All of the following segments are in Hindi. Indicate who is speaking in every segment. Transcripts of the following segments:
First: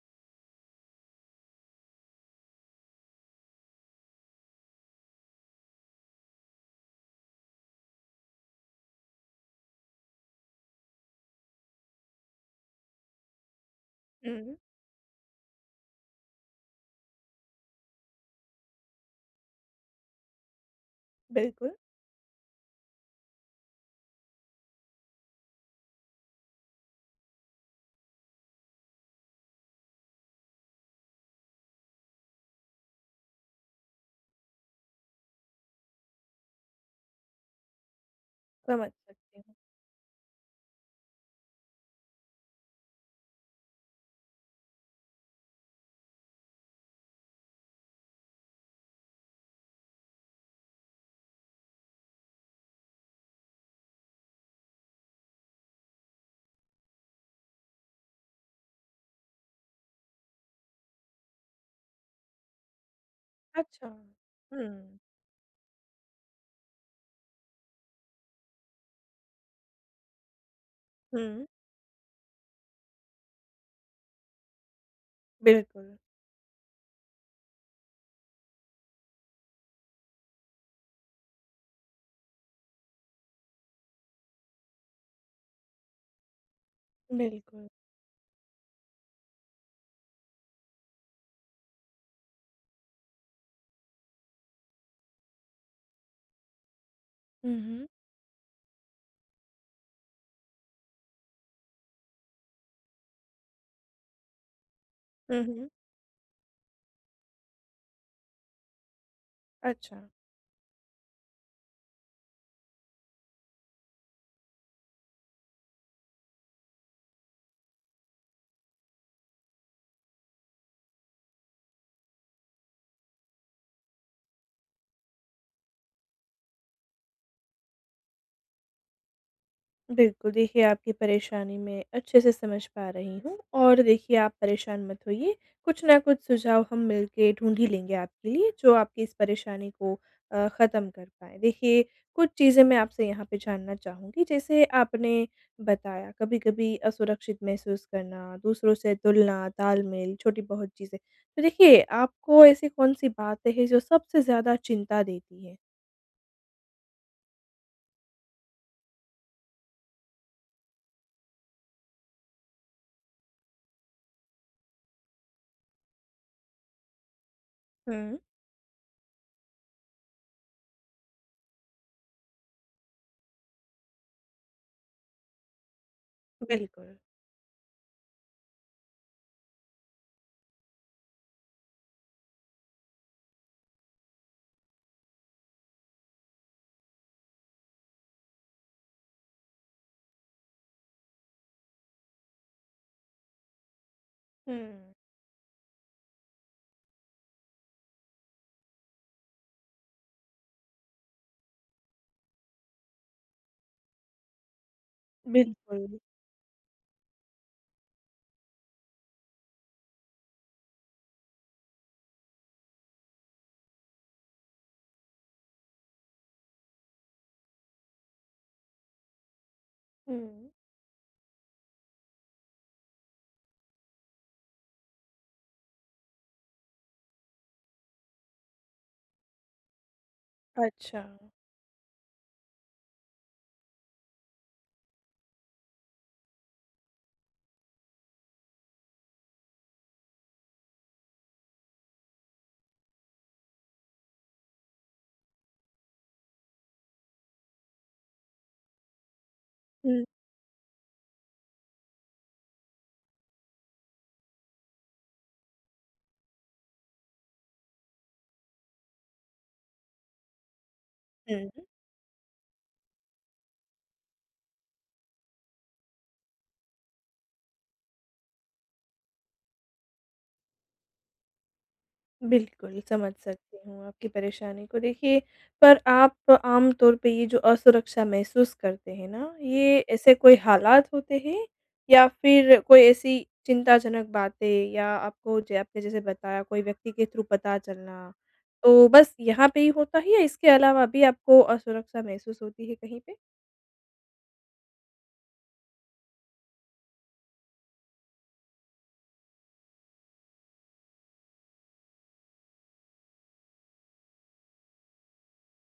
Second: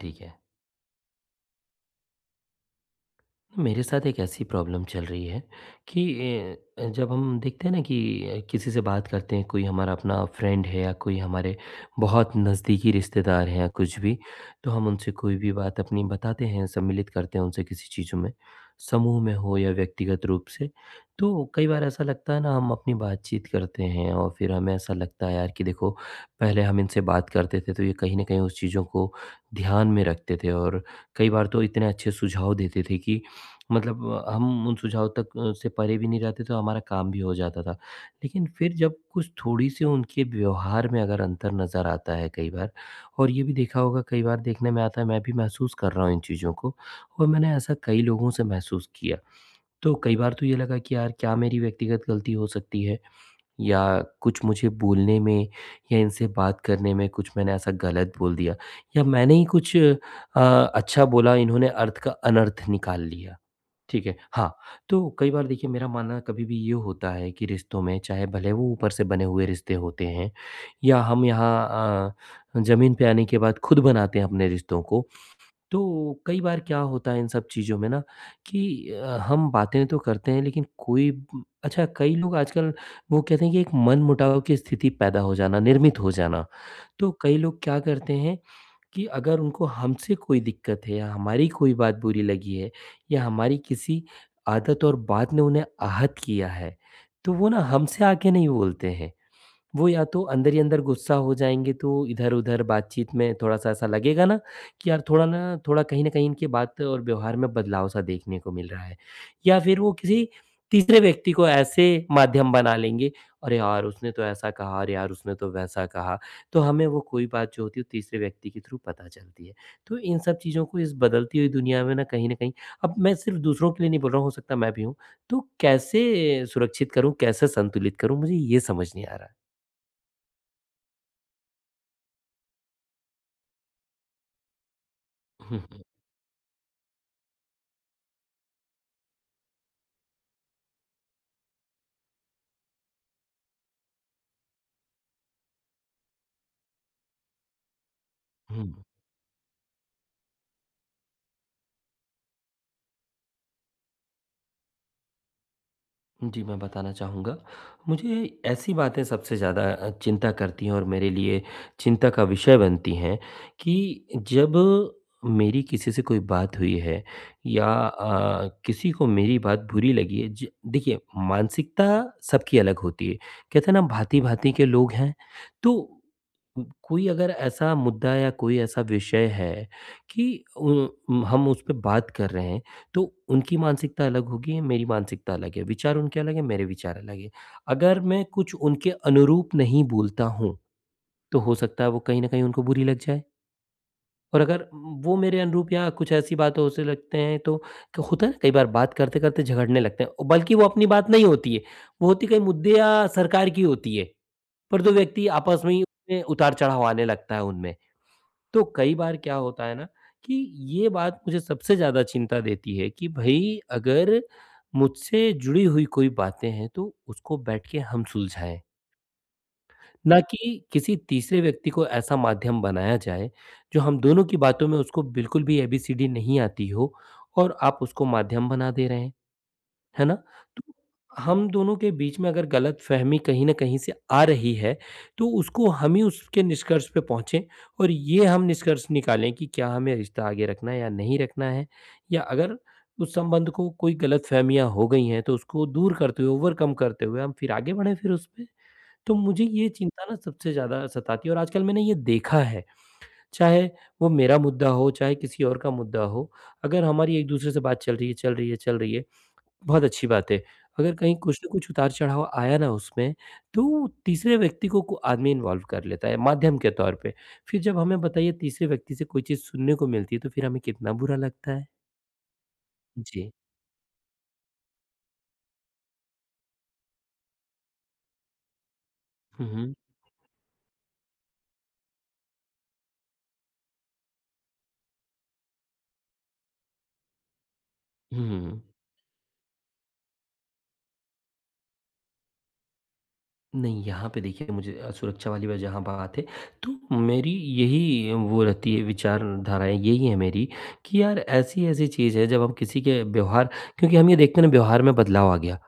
Speaker 1: ठीक है। मेरे साथ एक ऐसी प्रॉब्लम चल रही है कि जब हम देखते हैं ना कि किसी से बात करते हैं, कोई हमारा अपना फ्रेंड है या कोई हमारे बहुत नज़दीकी रिश्तेदार हैं या कुछ भी,
Speaker 2: हुँ,
Speaker 1: तो हम उनसे कोई भी बात अपनी बताते हैं, सम्मिलित करते हैं उनसे किसी चीज़ों में, समूह में हो या व्यक्तिगत रूप से। तो कई
Speaker 2: बिल्कुल,
Speaker 1: बार ऐसा लगता है ना, हम अपनी बातचीत करते हैं और फिर हमें ऐसा लगता है यार कि देखो, पहले हम इनसे बात करते थे तो ये कहीं ना कहीं उस चीज़ों को ध्यान में रखते थे और कई बार तो इतने अच्छे सुझाव देते थे कि मतलब हम उन सुझाव तक से परे भी नहीं जाते तो हमारा काम भी हो जाता था। लेकिन फिर
Speaker 2: समझ
Speaker 1: जब कुछ
Speaker 2: सकती हूँ।
Speaker 1: थोड़ी सी उनके व्यवहार में अगर अंतर नज़र आता है कई बार, और ये भी देखा होगा कई बार देखने में आता है, मैं भी महसूस कर रहा हूँ इन चीज़ों को, और मैंने ऐसा कई लोगों से महसूस किया। तो कई बार तो ये लगा कि यार, क्या मेरी व्यक्तिगत गलती हो सकती है, या कुछ मुझे बोलने में या इनसे बात करने में कुछ मैंने ऐसा गलत बोल दिया, या मैंने ही कुछ अच्छा बोला, इन्होंने अर्थ का अनर्थ निकाल लिया।
Speaker 2: अच्छा।
Speaker 1: ठीक है, हाँ।
Speaker 2: हुँ,
Speaker 1: तो कई बार देखिए, मेरा मानना कभी भी ये होता है कि रिश्तों में, चाहे भले वो ऊपर से बने हुए रिश्ते होते हैं या हम
Speaker 2: हुँ,
Speaker 1: यहाँ ज़मीन पे आने के बाद खुद बनाते हैं अपने रिश्तों को।
Speaker 2: बिल्कुल,
Speaker 1: तो कई बार क्या होता है इन सब चीज़ों में ना कि हम बातें तो करते हैं, लेकिन कोई अच्छा, कई लोग आजकल वो कहते हैं कि एक मन-मुटाव की स्थिति पैदा हो जाना, निर्मित हो जाना। तो कई लोग
Speaker 2: बिल्कुल।
Speaker 1: क्या करते हैं कि अगर उनको हमसे कोई दिक्कत है या हमारी कोई बात बुरी लगी है या हमारी किसी आदत और बात ने उन्हें आहत किया है, तो वो
Speaker 2: हुँ,
Speaker 1: ना
Speaker 2: हुँ,
Speaker 1: हमसे आके नहीं बोलते हैं। वो या तो अंदर ही अंदर गुस्सा हो जाएँगे, तो इधर-उधर बातचीत में थोड़ा-सा ऐसा लगेगा ना कि यार, थोड़ा ना
Speaker 2: हुँ, हुँ,
Speaker 1: थोड़ा कहीं न कहीं इनकी बात और व्यवहार में बदलाव सा देखने को मिल रहा है। या फिर वो
Speaker 2: अच्छा।
Speaker 1: किसी तीसरे व्यक्ति को ऐसे माध्यम बना लेंगे, अरे यार उसने तो ऐसा कहा, अरे यार उसने तो वैसा कहा। तो हमें वो कोई बात जो होती है वो तीसरे व्यक्ति के थ्रू पता चलती है। तो इन सब चीज़ों को इस बदलती हुई दुनिया में ना कहीं न कहीं, अब मैं सिर्फ़ दूसरों के लिए नहीं बोल रहा हूँ, हो सकता है मैं भी हूँ। तो कैसे सुरक्षित करूँ, कैसे संतुलित करूँ, मुझे ये समझ नहीं आ रहा है।
Speaker 2: बिल्कुल, देखिए आपकी परेशानी मैं अच्छे से समझ पा रही हूँ और देखिए आप परेशान मत होइए,
Speaker 1: हुँ, हुँ,
Speaker 2: कुछ ना कुछ सुझाव हम मिल के ढूँढ ही लेंगे आपके लिए, जो आपकी इस परेशानी को ख़त्म कर पाएँ। देखिए, कुछ चीज़ें मैं आपसे यहाँ पे जानना चाहूँगी, जैसे आपने बताया कभी-कभी असुरक्षित महसूस करना,
Speaker 1: हुँ।
Speaker 2: दूसरों से तुलना, तालमेल, छोटी-बहुत चीज़ें। तो देखिए, आपको ऐसी कौन-सी बात है जो सबसे ज़्यादा चिंता देती है?
Speaker 1: जी, मैं बताना चाहूँगा। मुझे ऐसी बातें सबसे ज़्यादा चिंता करती हैं और मेरे लिए चिंता का विषय बनती हैं कि जब मेरी किसी से कोई बात हुई है या
Speaker 2: हुँ।
Speaker 1: किसी को मेरी बात बुरी लगी है, ज देखिए, मानसिकता सबकी अलग होती है। कहते हैं ना, भाँति-भाँति के लोग हैं। तो
Speaker 2: बिल्कुल,
Speaker 1: कोई अगर ऐसा मुद्दा या कोई ऐसा विषय है कि उ हम उस पे बात कर रहे हैं, तो उनकी मानसिकता अलग होगी, मेरी मानसिकता अलग है, विचार उनके अलग हैं, मेरे विचार अलग हैं। अगर मैं कुछ उनके अनुरूप नहीं बोलता हूँ, तो हो सकता है वो कहीं न कहीं उनको बुरी लग जाए, और
Speaker 2: हुँ।
Speaker 1: अगर वो मेरे अनुरूप या कुछ ऐसी बात हो से लगते हैं तो क होता है ना, कई बार बात करते-करते झगड़ने लगते हैं, और बल्कि वो अपनी बात नहीं होती है, वो होती कहीं मुद्दे या सरकार की होती है, पर 2 व्यक्ति आपस में ही
Speaker 2: बिल्कुल,
Speaker 1: उसमें उतार-चढ़ाव आने लगता है उनमें। तो कई बार क्या होता है ना कि ये बात मुझे सबसे ज़्यादा चिंता देती है कि भई, अगर मुझसे जुड़ी हुई कोई बातें हैं तो उसको बैठ के हम सुलझाएँ, ना
Speaker 2: हुँ।
Speaker 1: कि किसी तीसरे व्यक्ति को ऐसा माध्यम बनाया जाए जो हम दोनों की बातों में उसको बिल्कुल भी एबीसीडी नहीं आती हो, और आप उसको माध्यम बना दे रहे हैं। है ना? तो
Speaker 2: अच्छा।
Speaker 1: हम दोनों के बीच में अगर गलतफ़हमी कहीं न कहीं से आ रही है, तो उसको हम ही उसके निष्कर्ष पे पहुँचे और ये हम निष्कर्ष निकालें कि क्या हमें रिश्ता आगे रखना है या नहीं रखना है? या अगर उस संबंध को कोई गलतफ़हमियाँ हो गई हैं, तो उसको दूर करते हुए, ओवरकम करते हुए हम फिर आगे बढ़ें फिर उसपे। तो मुझे ये
Speaker 2: हुँ,
Speaker 1: चिंता ना सबसे ज़्यादा सताती है, और आजकल मैंने ये देखा है, चाहे वो मेरा मुद्दा हो, चाहे किसी और का मुद्दा हो, अगर हमारी एक-दूसरे से बात चल रही है, चल रही है, चल रही है, बहुत अच्छी बात है। अगर कहीं कुछ न
Speaker 2: हुँ।
Speaker 1: कुछ उतार-चढ़ाव आया ना उसमें, तो तीसरे व्यक्ति को आदमी इन्वॉल्व कर लेता है माध्यम के तौर पे। फिर जब हमें बताइए तीसरे व्यक्ति से कोई चीज़ सुनने को मिलती है, तो फिर हमें कितना बुरा लगता है।
Speaker 2: बिल्कुल, समझ
Speaker 1: जी।
Speaker 2: सकती हूँ आपकी परेशानी को। देखिए, पर आप आम तौर पे ये जो असुरक्षा महसूस करते हैं ना,
Speaker 1: हुँ, हुँ।
Speaker 2: ये ऐसे कोई हालात होते हैं या फिर कोई ऐसी चिंताजनक बातें या आपको ज आपने जैसे बताया कोई व्यक्ति के थ्रू पता चलना,
Speaker 1: हुँ।
Speaker 2: तो बस यहाँ पे ही होता है या इसके अलावा भी आपको असुरक्षा महसूस होती है कहीं पे?
Speaker 1: नहीं, यहाँ पे देखिए मुझे सुरक्षा वाली ब जहाँ बात है, तो मेरी यही वो रहती है, विचारधाराएँ यही है मेरी, कि यार ऐसी-ऐसी चीज़ है जब हम किसी के व्यवहार, क्योंकि हम ये देखते हैं ना, व्यवहार में बदलाव आ गया।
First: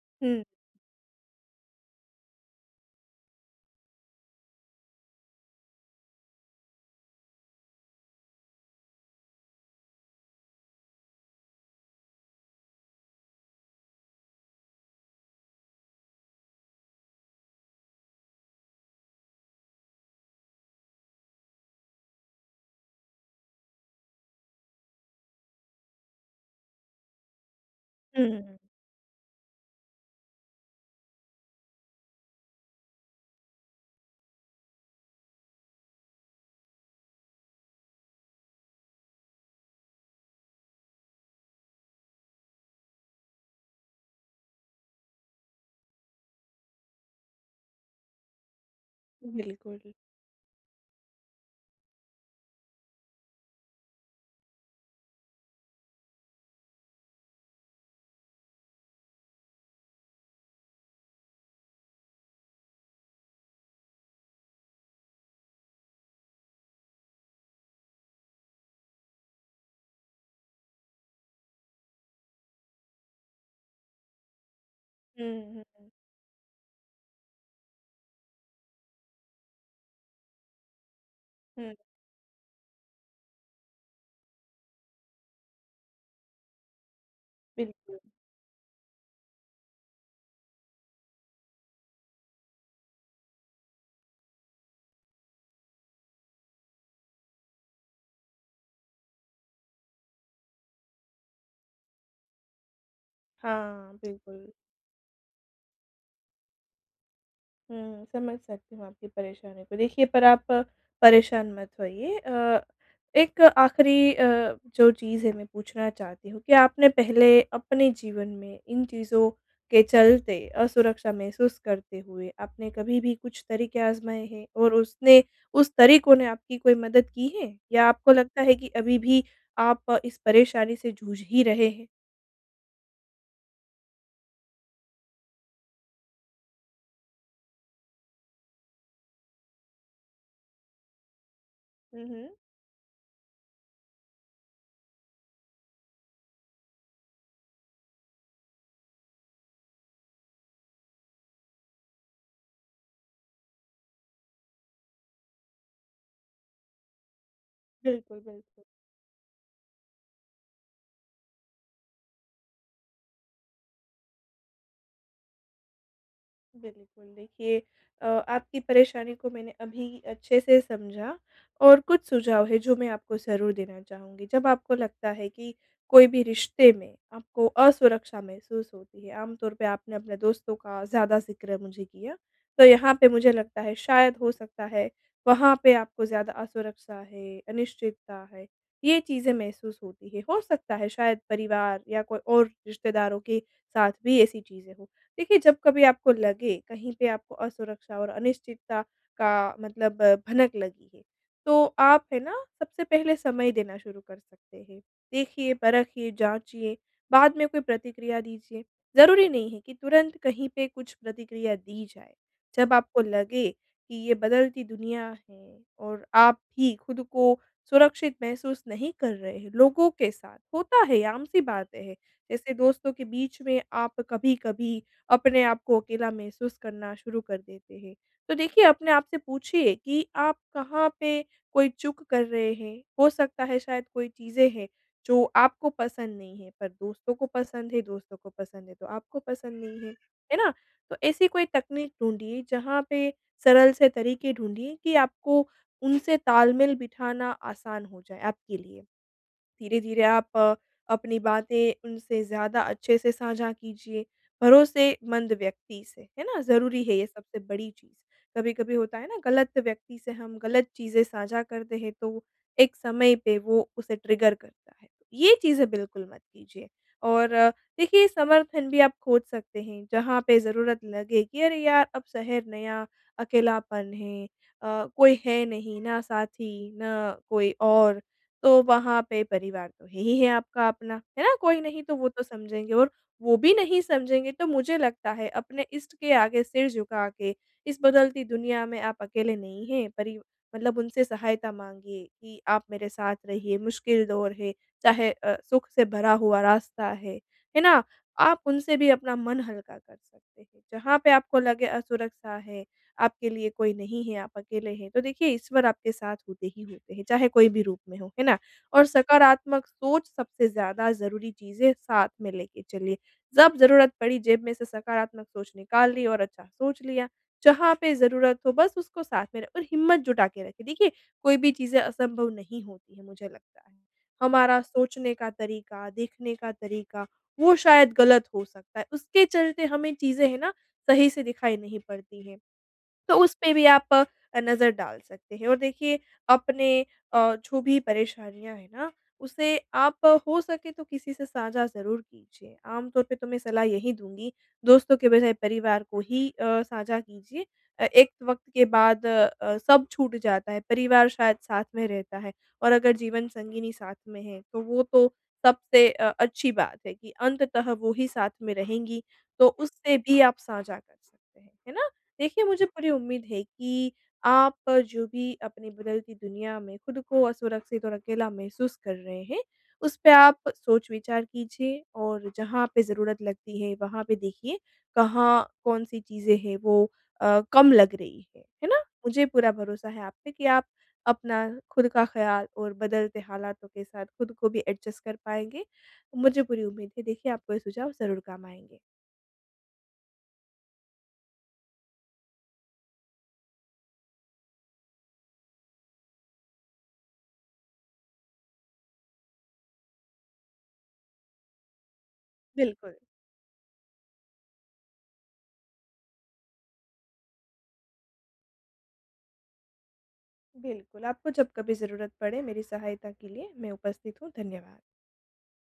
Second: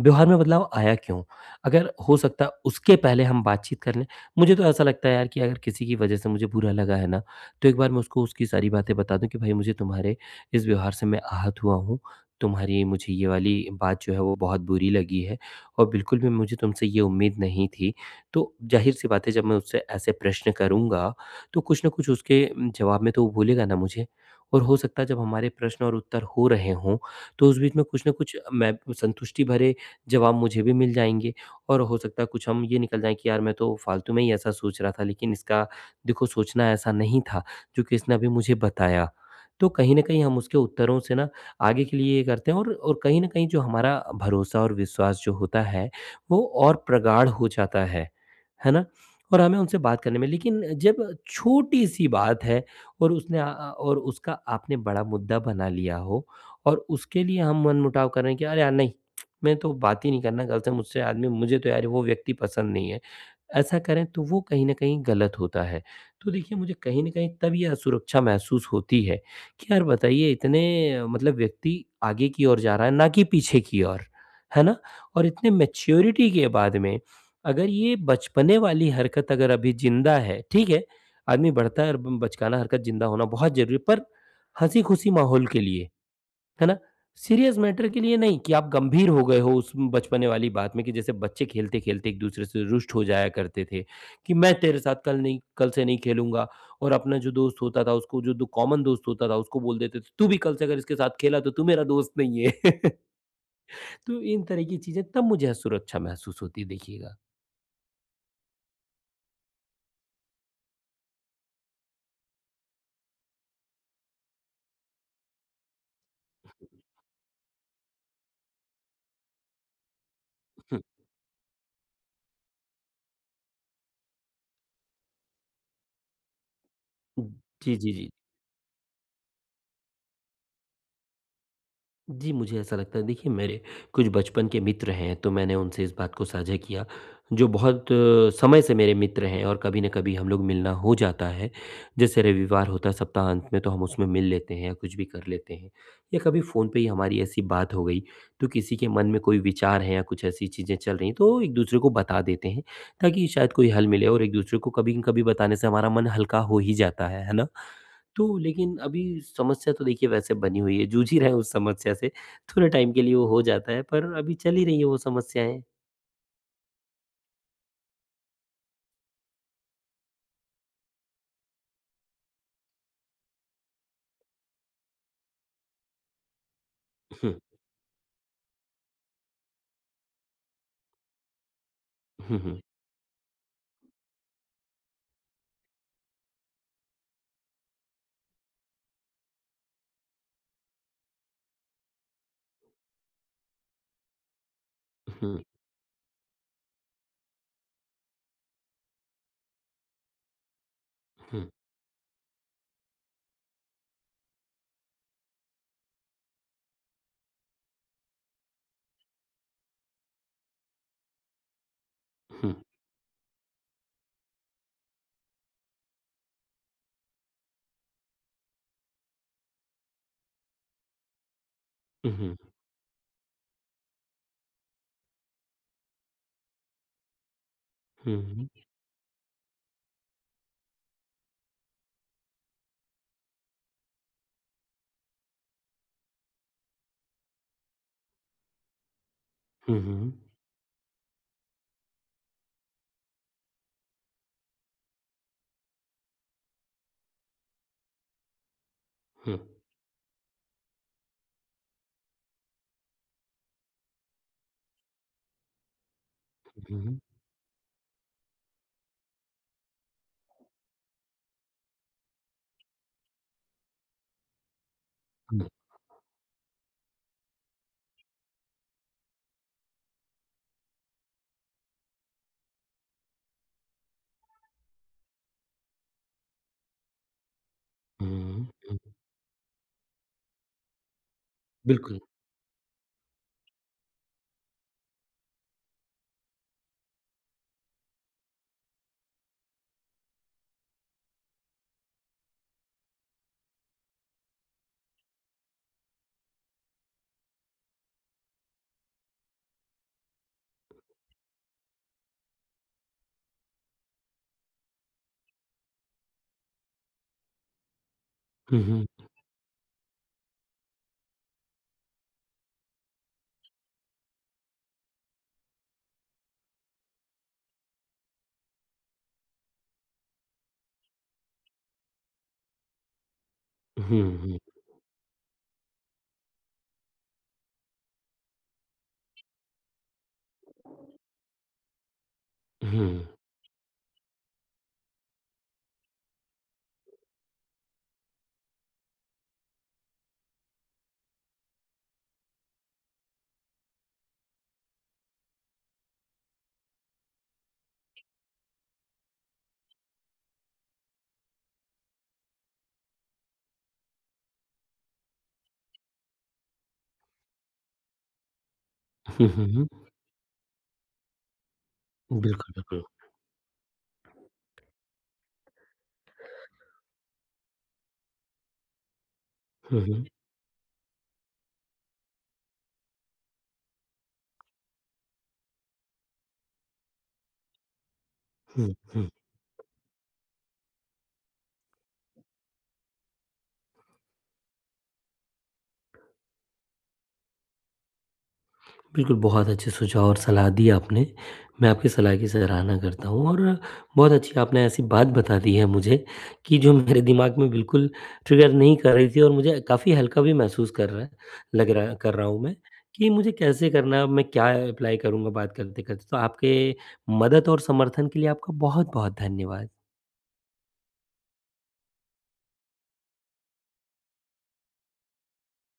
Speaker 1: व्यवहार में
Speaker 2: हुँ,
Speaker 1: बदलाव आया क्यों? अगर हो सकता उसके पहले हम बातचीत कर लें। मुझे तो ऐसा लगता है यार कि अगर किसी की वजह से मुझे बुरा लगा है ना, तो एक बार मैं उसको उसकी सारी बातें बता दूँ कि भाई, मुझे तुम्हारे इस व्यवहार से मैं आहत हुआ हूँ। तुम्हारी मुझे ये वाली बात जो है वो बहुत बुरी लगी है, और बिल्कुल भी मुझे तुमसे ये उम्मीद नहीं थी। तो ज़ाहिर-सी बात है जब मैं उससे ऐसे प्रश्न करूँगा, तो कुछ ना कुछ उसके जवाब में तो वो बोलेगा ना मुझे, और हो सकता है जब हमारे प्रश्न और उत्तर हो रहे हों, तो उस बीच में कुछ ना कुछ
Speaker 2: हुँ,
Speaker 1: मैं संतुष्टि भरे जवाब मुझे भी मिल जाएँगे, और हो सकता है कुछ हम ये निकल जाएँ कि यार, मैं तो फालतू में ही ऐसा सोच रहा था, लेकिन इसका देखो सोचना ऐसा नहीं था, जो कि इसने अभी मुझे बताया। तो कहीं न कहीं हम उसके उत्तरों से ना आगे के लिए ये करते हैं, और कहीं न कहीं जो हमारा भरोसा और विश्वास जो होता है, वो और प्रगाढ़ हो जाता है ना? और हमें
Speaker 2: बिल्कुल।
Speaker 1: उनसे बात करने में, लेकिन जब छोटी-सी बात है और उसने और उसका आपने बड़ा मुद्दा बना लिया हो और उसके लिए हम मनमुटाव कर रहे हैं कि अरे यार नहीं, मैं तो बात ही नहीं करना कल से, मुझसे आदमी, मुझे तो यार वो व्यक्ति पसंद नहीं है। ऐसा करें तो वो कहीं न कहीं गलत होता है। तो देखिए, मुझे कहीं न कहीं तब ये असुरक्षा महसूस होती है कि यार बताइए, इतने मतलब व्यक्ति आगे की ओर जा रहा है ना कि पीछे की ओर, है ना? और इतने
Speaker 2: हुँ, हुँ,
Speaker 1: मैच्योरिटी के बाद में अगर ये बचपने वाली हरकत अगर अभी ज़िंदा है, ठीक है? आदमी
Speaker 2: हुँ,
Speaker 1: बढ़ता है और ब बचकाना हरकत ज़िंदा होना बहुत ज़रूरी है, पर हँसी-खुशी माहौल के लिए। है ना? सीरियस मैटर
Speaker 2: बिल्कुल।
Speaker 1: के लिए नहीं कि आप गंभीर हो गए हो उस बचपने वाली बात में, कि जैसे बच्चे खेलते-खेलते एक-दूसरे से रुष्ट हो जाया करते थे कि मैं तेरे साथ कल से नहीं खेलूँगा, और अपना जो दोस्त होता था उसको, जो दो कॉमन दोस्त होता था उसको बोल देते थे, "तू भी कल से अगर इसके साथ खेला तो तू मेरा दोस्त नहीं है।"
Speaker 2: हाँ,
Speaker 1: तो इन
Speaker 2: बिल्कुल।
Speaker 1: तरह की चीज़ें तब मुझे असुरक्षा महसूस होती है देखिएगा।
Speaker 2: हुँ, समझ सकती हूँ आपकी परेशानी को। देखिए, पर आप परेशान मत होइए। एक आखिरी जो चीज़ है मैं पूछना चाहती हूँ कि आपने पहले अपने जीवन में इन चीज़ों के चलते
Speaker 1: हुँ।
Speaker 2: असुरक्षा महसूस करते हुए आपने कभी भी कुछ तरीके आज़माए हैं और उसने उस तरीकों ने आपकी कोई मदद की है?
Speaker 1: जी,
Speaker 2: या
Speaker 1: जी, जी।
Speaker 2: आपको लगता है कि अभी भी आप इस परेशानी से जूझ ही रहे हैं?
Speaker 1: जी, मुझे ऐसा लगता है, देखिए मेरे कुछ बचपन के मित्र हैं तो मैंने उनसे इस बात को साझा किया, जो बहुत समय से मेरे मित्र हैं और कभी न कभी हम लोग मिलना हो जाता है।
Speaker 2: हुँ,
Speaker 1: जैसे
Speaker 2: हुँ।
Speaker 1: रविवार होता है, सप्ताहांत में तो हम उसमें मिल लेते हैं या कुछ भी कर लेते हैं, या कभी फ़ोन पे ही हमारी ऐसी बात हो गई, तो किसी के मन में कोई विचार है या कुछ ऐसी चीज़ें चल रही हैं तो एक-दूसरे को बता देते हैं ताकि शायद कोई हल मिले, और एक-दूसरे को कभी न कभी बताने से हमारा मन हल्का हो ही जाता है ना?
Speaker 2: बिल्कुल,
Speaker 1: तो
Speaker 2: बिल्कुल।
Speaker 1: लेकिन अभी समस्या तो देखिए वैसे बनी हुई है, जूझ ही रहे हैं उस समस्या से। थोड़े टाइम के लिए वो हो जाता है, पर अभी चल ही रही है वो समस्याएँ।
Speaker 2: बिल्कुल, देखिए आपकी परेशानी को मैंने अभी अच्छे से समझा और कुछ सुझाव है जो मैं आपको ज़रूर देना चाहूँगी। जब आपको लगता है कि कोई भी रिश्ते में
Speaker 1: हुँ,
Speaker 2: आपको असुरक्षा महसूस होती है, आम तौर पे आपने अपने दोस्तों का ज़्यादा ज़िक्र मुझे किया,
Speaker 1: हुँ, हुँ,
Speaker 2: तो यहाँ पे मुझे लगता है शायद हो सकता है वहाँ पे आपको ज़्यादा असुरक्षा है, अनिश्चितता है, ये चीज़ें महसूस होती है। हो सकता है शायद परिवार या कोई और रिश्तेदारों के साथ भी ऐसी चीज़ें हों। देखिए, जब कभी आपको लगे कहीं पे आपको असुरक्षा और अनिश्चितता का मतलब भनक लगी है,
Speaker 1: हुँ,
Speaker 2: तो आप है ना सबसे पहले समय देना शुरू कर सकते हैं। देखिए, परखिए, जाँचिए, बाद में कोई प्रतिक्रिया दीजिए। ज़रूरी नहीं है कि तुरंत कहीं पे कुछ प्रतिक्रिया दी जाए।
Speaker 1: हुँ,
Speaker 2: जब आपको लगे कि ये बदलती दुनिया है और आप भी खुद को सुरक्षित महसूस नहीं कर रहे हैं, लोगों के साथ होता है, आम-सी बातें हैं।
Speaker 1: हुँ, हुँ, हुँ,
Speaker 2: जैसे दोस्तों के बीच में आप कभी-कभी अपने आप को अकेला महसूस करना शुरू कर देते हैं।
Speaker 1: हुँ,
Speaker 2: तो
Speaker 1: हुँ,
Speaker 2: देखिए अपने आप से पूछिए कि आप कहाँ पे कोई चूक कर रहे हैं। हो सकता है शायद कोई चीज़ें हैं जो आपको पसंद नहीं है पर दोस्तों को पसंद है, दोस्तों को पसंद है तो आपको पसंद नहीं है।
Speaker 1: हुँ,
Speaker 2: है ना? तो ऐसी कोई तकनीक ढूँढिए जहाँ पे सरल से तरीके ढूँढिए कि आपको उनसे तालमेल बिठाना आसान हो जाए आपके लिए।
Speaker 1: हुँ,
Speaker 2: धीरे-धीरे आप अपनी बातें उनसे ज़्यादा अच्छे से साझा कीजिए, भरोसेमंद व्यक्ति से, है ना? ज़रूरी है ये सबसे बड़ी चीज़। कभी-कभी होता है ना गलत व्यक्ति से हम गलत चीज़ें साझा करते हैं तो एक समय पे वो उसे ट्रिगर करता है। ये
Speaker 1: हुँ,
Speaker 2: चीज़ें बिल्कुल मत कीजिए और देखिए समर्थन भी आप खोज सकते हैं, जहाँ पे ज़रूरत लगे कि अरे यार! अब शहर नया, अकेलापन है कोई है नहीं, ना साथी, ना कोई और
Speaker 1: हुँ,
Speaker 2: तो
Speaker 1: हुँ,
Speaker 2: वहाँ पे परिवार तो है ही है आपका अपना, है ना? कोई नहीं तो
Speaker 1: बिल्कुल।
Speaker 2: वो तो समझेंगे और वो भी नहीं समझेंगे तो मुझे लगता है अपने इष्ट के आगे सिर झुका के, इस बदलती दुनिया में आप अकेले नहीं हैं, परि मतलब उनसे सहायता माँगिए कि आप मेरे साथ रहिए, मुश्किल दौर है, चाहे सुख से भरा हुआ रास्ता है ना? आप उनसे भी अपना मन हल्का कर सकते हैं। जहाँ पे आपको लगे असुरक्षा है आपके लिए कोई नहीं है, आप अकेले हैं। तो देखिए ईश्वर आपके साथ होते ही होते हैं, चाहे कोई भी रूप में हो, है ना?
Speaker 1: हुँ,
Speaker 2: और
Speaker 1: हुँ,
Speaker 2: सकारात्मक सोच सबसे ज़्यादा ज़रूरी चीज़ है, साथ में लेके चलिए। जब ज़रूरत पड़ी जेब में से सकारात्मक सोच निकाल ली और अच्छा सोच लिया। जहाँ पे ज़रूरत हो बस उसको साथ में र और हिम्मत जुटा के रखें। देखिए कोई भी चीज़ें असंभव नहीं होती हैं मुझे लगता है।
Speaker 1: हुँ, हुँ,
Speaker 2: हमारा सोचने का तरीका, देखने का तरीका वो शायद गलत हो सकता है। उसके चलते हमें चीज़ें है ना सही से दिखाई नहीं पड़ती हैं।
Speaker 1: हुँ,
Speaker 2: तो उसपे भी आप नज़र डाल सकते हैं और देखिए अपने जो भी परेशानियाँ हैं ना, उसे आप हो सके तो किसी से साझा ज़रूर कीजिए। आम तौर पे तो मैं सलाह यही दूँगी, दोस्तों के बजाय परिवार को ही साझा कीजिए। एक वक़्त के बाद सब छूट जाता है, परिवार शायद साथ में रहता है और अगर जीवन संगिनी साथ में है, तो वो तो सबसे अच्छी बात है कि अंततः वो ही साथ में रहेंगी,
Speaker 1: हुँ,
Speaker 2: तो
Speaker 1: हुँ,
Speaker 2: उससे भी आप साझा कर सकते हैं। है ना? देखिए,
Speaker 1: बिल्कुल,
Speaker 2: मुझे
Speaker 1: बिल्कुल।
Speaker 2: पूरी उम्मीद है कि आप जो भी अपनी बदलती दुनिया में खुद को असुरक्षित और अकेला महसूस कर रहे हैं,
Speaker 1: हुँ,
Speaker 2: उस
Speaker 1: हुँ,
Speaker 2: पे आप सोच-विचार कीजिए और जहाँ पे ज़रूरत लगती है, वहाँ पे देखिए, कहाँ कौन-सी चीज़ें हैं वो कम लग रही है
Speaker 1: हुँ,
Speaker 2: ना?
Speaker 1: हुँ।
Speaker 2: मुझे पूरा भरोसा है आप पे कि आप अपना खुद का ख़्याल और बदलते हालातों के साथ खुद को भी एडजस्ट कर पाएँगे। मुझे पूरी उम्मीद है देखिए आपको ये सुझाव ज़रूर काम आएँगे।
Speaker 1: बिल्कुल, बहुत अच्छे सुझाव और सलाह दी आपने। मैं आपकी सलाह की सराहना करता हूँ, और बहुत अच्छी आपने ऐसी बात बता दी है मुझे कि जो मेरे दिमाग में बिल्कुल ट्रिगर नहीं कर रही थी, और मुझे काफ़ी हल्का भी महसूस कर रहा है, लग रहा कर रहा हूँ मैं
Speaker 2: बिल्कुल।
Speaker 1: कि मुझे कैसे करना है, अब मैं क्या अप्लाई करूँगा बात करते-करते। तो आपके मदद और समर्थन के लिए आपका बहुत-बहुत धन्यवाद।
Speaker 2: बिल्कुल, आपको जब कभी ज़रूरत पड़े मेरी सहायता के लिए मैं उपस्थित हूँ, धन्यवाद।